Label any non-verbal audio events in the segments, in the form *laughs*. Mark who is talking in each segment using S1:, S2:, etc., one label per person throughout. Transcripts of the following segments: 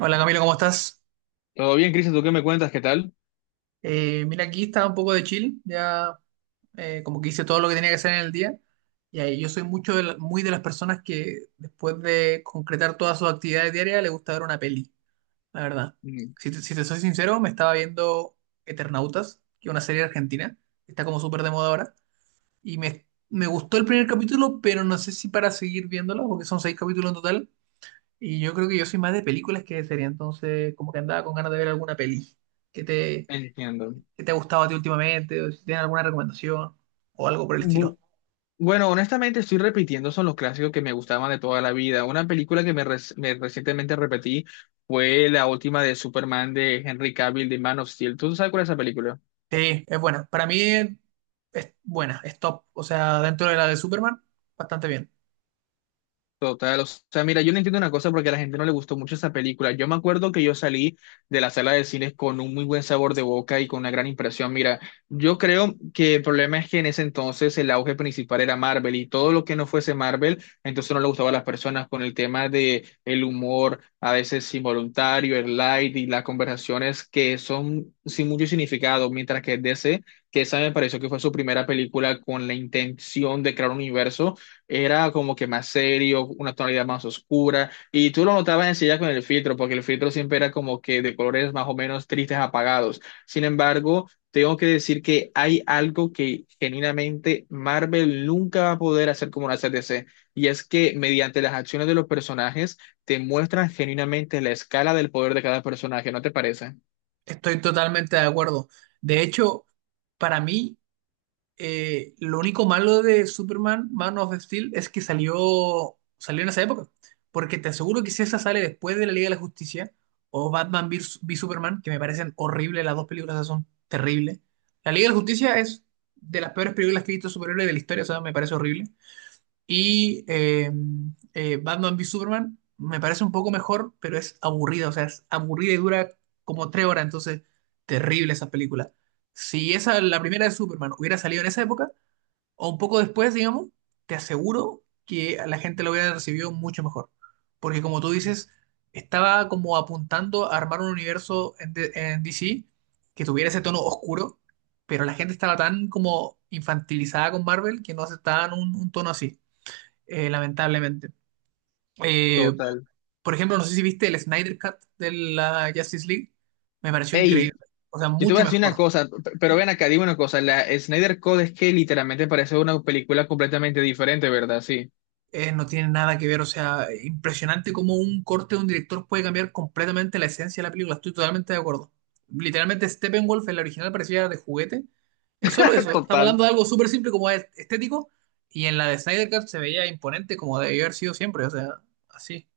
S1: Hola, Camilo, ¿cómo estás?
S2: Todo bien, Cristian, ¿tú qué me cuentas? ¿Qué tal?
S1: Mira, aquí estaba un poco de chill, ya como que hice todo lo que tenía que hacer en el día. Y ahí yo soy mucho de muy de las personas que después de concretar todas sus actividades diarias le gusta ver una peli, la verdad.
S2: Mm.
S1: Si te soy sincero, me estaba viendo Eternautas, que es una serie argentina, que está como súper de moda ahora. Me gustó el primer capítulo, pero no sé si para seguir viéndola, porque son seis capítulos en total. Y yo creo que yo soy más de películas que de serie, entonces como que andaba con ganas de ver alguna peli. ¿Qué te,
S2: Entiendo.
S1: si te ha gustado a ti últimamente, o si tienes alguna recomendación, o algo por el estilo.
S2: Bu- bueno, honestamente estoy repitiendo, son los clásicos que me gustaban de toda la vida. Una película que me recientemente repetí fue la última de Superman de Henry Cavill de Man of Steel. ¿Tú sabes cuál es esa película?
S1: Sí, es buena. Para mí es buena, es top. O sea, dentro de la de Superman, bastante bien.
S2: Total, o sea, mira, yo no entiendo una cosa porque a la gente no le gustó mucho esa película. Yo me acuerdo que yo salí de la sala de cines con un muy buen sabor de boca y con una gran impresión. Mira, yo creo que el problema es que en ese entonces el auge principal era Marvel y todo lo que no fuese Marvel, entonces no le gustaba a las personas con el tema de el humor, a veces involuntario, el light y las conversaciones que son sin mucho significado, mientras que DC, que esa me pareció que fue su primera película con la intención de crear un universo era como que más serio, una tonalidad más oscura, y tú lo notabas enseguida con el filtro, porque el filtro siempre era como que de colores más o menos tristes, apagados. Sin embargo, tengo que decir que hay algo que genuinamente Marvel nunca va a poder hacer como lo hace DC, y es que mediante las acciones de los personajes te muestran genuinamente la escala del poder de cada personaje, ¿no te parece?
S1: Estoy totalmente de acuerdo. De hecho, para mí, lo único malo de Superman, Man of Steel, es que salió en esa época. Porque te aseguro que si esa sale después de la Liga de la Justicia o Batman v Superman, que me parecen horribles, las dos películas esas son terribles. La Liga de la Justicia es de las peores películas que he visto de superhéroes de la historia, o sea, me parece horrible. Y eh, Batman v Superman me parece un poco mejor, pero es aburrida, o sea, es aburrida y dura como tres horas, entonces terrible esa película. Si esa, la primera de Superman hubiera salido en esa época, o un poco después, digamos, te aseguro que a la gente lo hubiera recibido mucho mejor. Porque como tú dices, estaba como apuntando a armar un universo en DC que tuviera ese tono oscuro, pero la gente estaba tan como infantilizada con Marvel que no aceptaban un tono así, lamentablemente. Eh,
S2: Total.
S1: por ejemplo, no sé si viste el Snyder Cut de la Justice League, me pareció
S2: Hey.
S1: increíble, o sea,
S2: Yo te voy
S1: mucho
S2: a decir una
S1: mejor.
S2: cosa, pero ven acá, dime una cosa, la Snyder Code es que literalmente parece una película completamente diferente, ¿verdad? Sí.
S1: No tiene nada que ver, o sea, impresionante cómo un corte de un director puede cambiar completamente la esencia de la película, estoy totalmente de acuerdo. Literalmente Steppenwolf, el original, parecía de juguete, es solo eso,
S2: *laughs*
S1: estamos
S2: Total.
S1: hablando de algo súper simple como estético, y en la de Snyder Cut se veía imponente como debió haber sido siempre, o sea, así.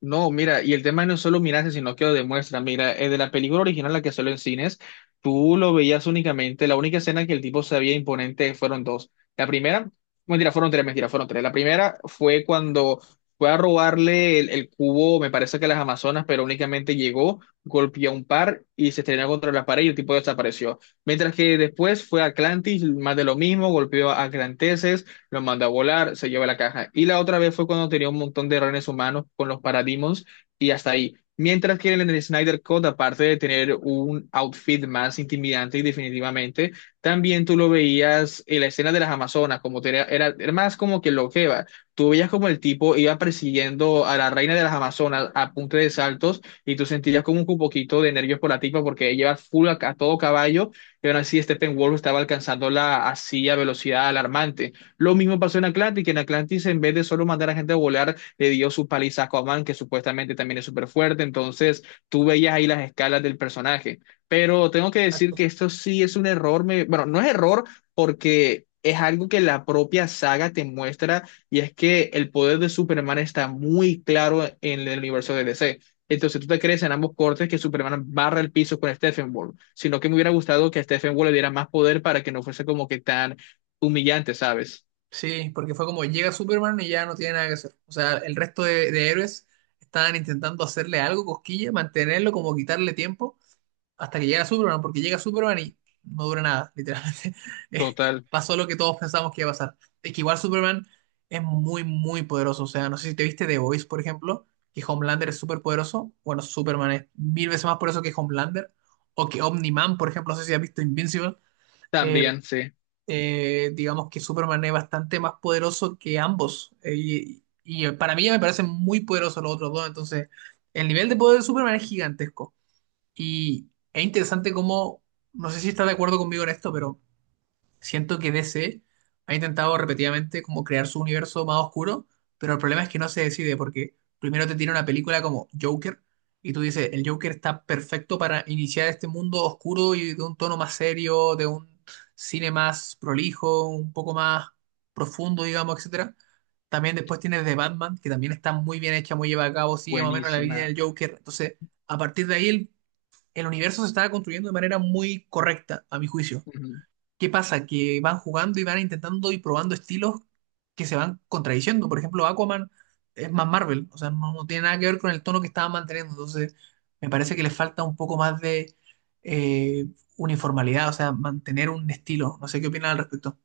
S2: No, mira, y el tema no es solo mirarse, sino que lo demuestra. Mira, de la película original, la que salió en cines, tú lo veías únicamente, la única escena que el tipo se veía imponente fueron dos. La primera, mentira, fueron tres, mentira, fueron tres. La primera fue cuando fue a robarle el cubo, me parece que a las Amazonas, pero únicamente llegó, golpeó a un par y se estrenó contra la pared y el tipo desapareció. Mientras que después fue a Atlantis, más de lo mismo, golpeó a Atlantes lo manda a volar, se lleva la caja. Y la otra vez fue cuando tenía un montón de renes humanos con los Parademons y hasta ahí. Mientras que en el Snyder Cut, aparte de tener un outfit más intimidante y definitivamente, también tú lo veías en la escena de las Amazonas, como era, era más como que lo que va. Tú veías como el tipo iba persiguiendo a la reina de las Amazonas a punta de saltos y tú sentías como un poquito de nervios por la tipa porque ella iba full a todo caballo y aún así Steppenwolf estaba alcanzándola así a velocidad alarmante. Lo mismo pasó en Atlantis, que en Atlantis en vez de solo mandar a gente a volar, le dio su paliza a Aquaman, que supuestamente también es súper fuerte, entonces tú veías ahí las escalas del personaje. Pero tengo que decir
S1: Exacto.
S2: que esto sí es un error, me... bueno, no es error porque es algo que la propia saga te muestra y es que el poder de Superman está muy claro en el universo de DC. Entonces tú te crees en ambos cortes que Superman barra el piso con Steppenwolf, sino que me hubiera gustado que a Steppenwolf le diera más poder para que no fuese como que tan humillante, ¿sabes?
S1: Sí, porque fue como llega Superman y ya no tiene nada que hacer. O sea, el resto de héroes estaban intentando hacerle algo, cosquilla, mantenerlo, como quitarle tiempo. Hasta que llega Superman, porque llega Superman y no dura nada, literalmente. *laughs* Eh,
S2: Total,
S1: pasó lo que todos pensamos que iba a pasar. Es que igual Superman es muy, muy poderoso. O sea, no sé si te viste The Voice, por ejemplo, que Homelander es súper poderoso. Bueno, Superman es mil veces más poderoso que Homelander. O que Omni-Man, por ejemplo, no sé si has visto Invincible. Eh,
S2: también, sí,
S1: digamos que Superman es bastante más poderoso que ambos. Y para mí ya me parecen muy poderosos los otros dos. Entonces, el nivel de poder de Superman es gigantesco. Y es interesante cómo, no sé si estás de acuerdo conmigo en esto, pero siento que DC ha intentado repetidamente como crear su universo más oscuro, pero el problema es que no se decide porque primero te tira una película como Joker y tú dices, el Joker está perfecto para iniciar este mundo oscuro y de un tono más serio, de un cine más prolijo, un poco más profundo, digamos, etcétera. También después tienes The Batman, que también está muy bien hecha, muy lleva a cabo, sigue más o menos la línea
S2: buenísima.
S1: del Joker. Entonces, a partir de ahí el universo se estaba construyendo de manera muy correcta, a mi juicio.
S2: Ujú.
S1: ¿Qué pasa? Que van jugando y van intentando y probando estilos que se van contradiciendo. Por ejemplo, Aquaman es más Marvel, o sea, no tiene nada que ver con el tono que estaba manteniendo. Entonces, me parece que le falta un poco más de eh, uniformidad, o sea, mantener un estilo. No sé qué opinan al respecto.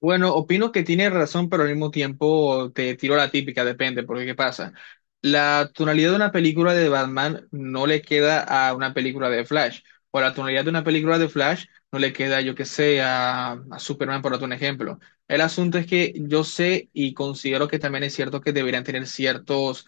S2: Bueno, opino que tiene razón, pero al mismo tiempo te tiro la típica, depende, porque ¿qué pasa? La tonalidad de una película de Batman no le queda a una película de Flash, o la tonalidad de una película de Flash no le queda, yo qué sé, a Superman, por otro ejemplo. El asunto es que yo sé y considero que también es cierto que deberían tener ciertos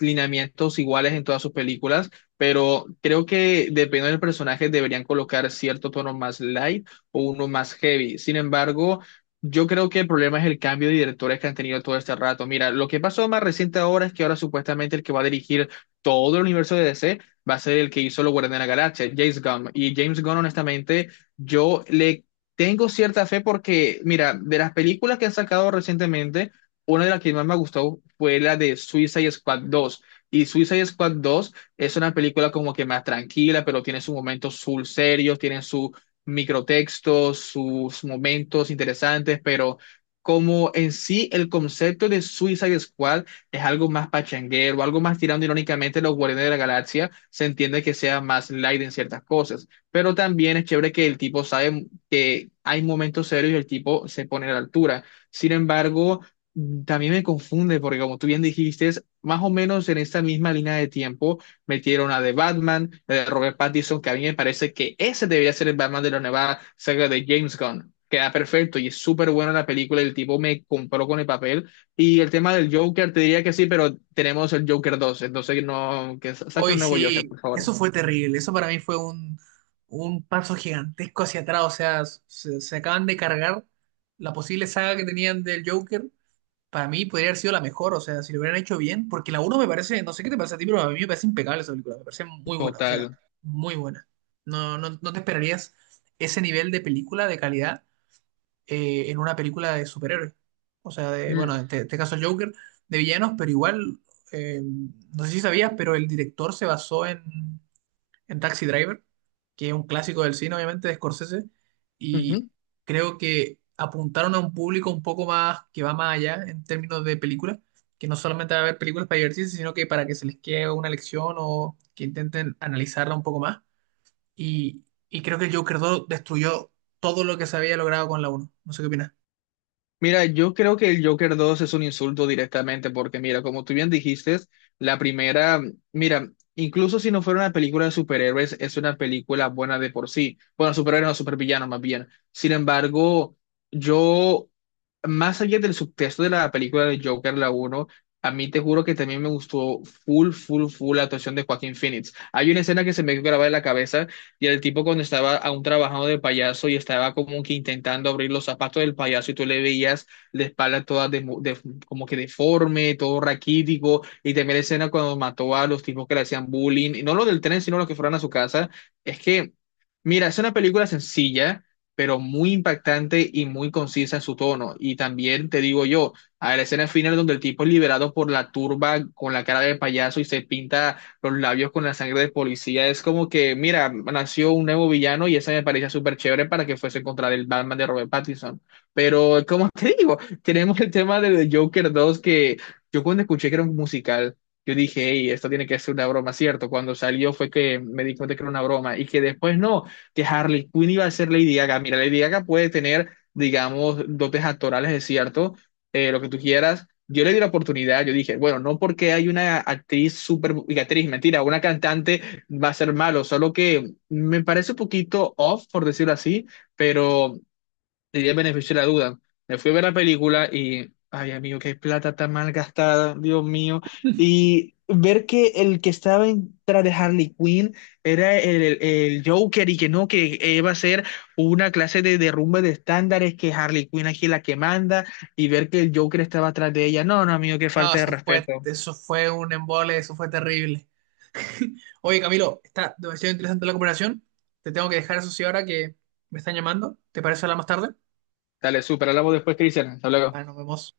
S2: lineamientos iguales en todas sus películas, pero creo que dependiendo del personaje deberían colocar cierto tono más light o uno más heavy. Sin embargo, yo creo que el problema es el cambio de directores que han tenido todo este rato. Mira, lo que pasó más reciente ahora es que ahora supuestamente el que va a dirigir todo el universo de DC va a ser el que hizo Los Guardianes de la Galaxia, James Gunn. Y James Gunn, honestamente, yo le tengo cierta fe porque, mira, de las películas que han sacado recientemente, una de las que más me gustó fue la de Suicide Squad 2. Y Suicide Squad 2 es una película como que más tranquila, pero tiene sus momentos full serios, tiene sus microtextos, sus momentos interesantes, pero como en sí el concepto de Suicide Squad es algo más pachanguero, algo más tirando irónicamente a los Guardianes de la Galaxia, se entiende que sea más light en ciertas cosas, pero también es chévere que el tipo sabe que hay momentos serios y el tipo se pone a la altura. Sin embargo, también me confunde porque como tú bien dijiste, es más o menos en esta misma línea de tiempo metieron a de Batman, la de Robert Pattinson, que a mí me parece que ese debería ser el Batman de la nueva saga de James Gunn. Queda perfecto y es súper buena la película, el tipo me compró con el papel. Y el tema del Joker, te diría que sí, pero tenemos el Joker 2 entonces no, que saque
S1: Hoy
S2: un nuevo Joker,
S1: sí,
S2: por favor.
S1: eso fue terrible. Eso para mí fue un paso gigantesco hacia atrás. O sea, se acaban de cargar la posible saga que tenían del Joker. Para mí podría haber sido la mejor, o sea, si lo hubieran hecho bien, porque la uno me parece, no sé qué te parece a ti, pero a mí me parece impecable esa película, me parece muy buena, o sea,
S2: Total.
S1: muy buena. No te esperarías ese nivel de película, de calidad, en una película de superhéroes. O sea, de, bueno,
S2: Mm,
S1: en este caso Joker, de villanos, pero igual, no sé si sabías, pero el director se basó en Taxi Driver, que es un clásico del cine, obviamente, de Scorsese, y
S2: ujú.
S1: creo que apuntaron a un público un poco más que va más allá en términos de películas, que no solamente va a ver películas para divertirse, sino que para que se les quede una lección o que intenten analizarla un poco más. Y, y creo que el Joker 2 destruyó todo lo que se había logrado con la uno. No sé qué opinas.
S2: Mira, yo creo que el Joker 2 es un insulto directamente, porque mira, como tú bien dijiste, la primera, mira, incluso si no fuera una película de superhéroes, es una película buena de por sí. Bueno, superhéroes no, supervillanos más bien. Sin embargo, yo más allá del subtexto de la película de Joker, la uno a mí te juro que también me gustó full, full, full la actuación de Joaquín Phoenix. Hay una escena que se me quedó grabada en la cabeza y el tipo cuando estaba aún trabajando de payaso y estaba como que intentando abrir los zapatos del payaso y tú le veías la espalda toda como que deforme, todo raquítico y también la escena cuando mató a los tipos que le hacían bullying, y no los del tren, sino los que fueron a su casa. Es que... Mira, es una película sencilla, pero muy impactante y muy concisa en su tono. Y también te digo yo, a la escena final donde el tipo es liberado por la turba con la cara de payaso y se pinta los labios con la sangre de policía, es como que, mira, nació un nuevo villano y esa me parecía súper chévere para que fuese contra el Batman de Robert Pattinson. Pero, como *laughs* te digo, tenemos el tema de The Joker 2 que yo cuando escuché que era un musical. Yo dije, hey, esto tiene que ser una broma, ¿cierto? Cuando salió fue que me di cuenta que era una broma y que después no, que Harley Quinn iba a ser Lady Gaga. Mira, Lady Gaga puede tener, digamos, dotes actorales, es cierto, lo que tú quieras. Yo le di la oportunidad, yo dije, bueno, no porque hay una actriz súper, y actriz, mentira, una cantante va a ser malo, solo que me parece un poquito off, por decirlo así, pero diría el beneficio de la duda. Me fui a ver la película y, ay, amigo, qué plata tan mal gastada, Dios mío. Y ver que el que estaba tras de Harley Quinn era el Joker y que no, que iba a ser una clase de derrumbe de estándares, que Harley Quinn aquí es la que manda, y ver que el Joker estaba atrás de ella. No, no, amigo, qué
S1: No,
S2: falta de respeto.
S1: eso fue un embole, eso fue terrible. Oye, Camilo, está demasiado interesante la conversación. Te tengo que dejar eso sí ahora que me están llamando. ¿Te parece hablar más tarde?
S2: Dale, super, hablamos después, Cristian. Hasta luego.
S1: Bueno, nos vemos.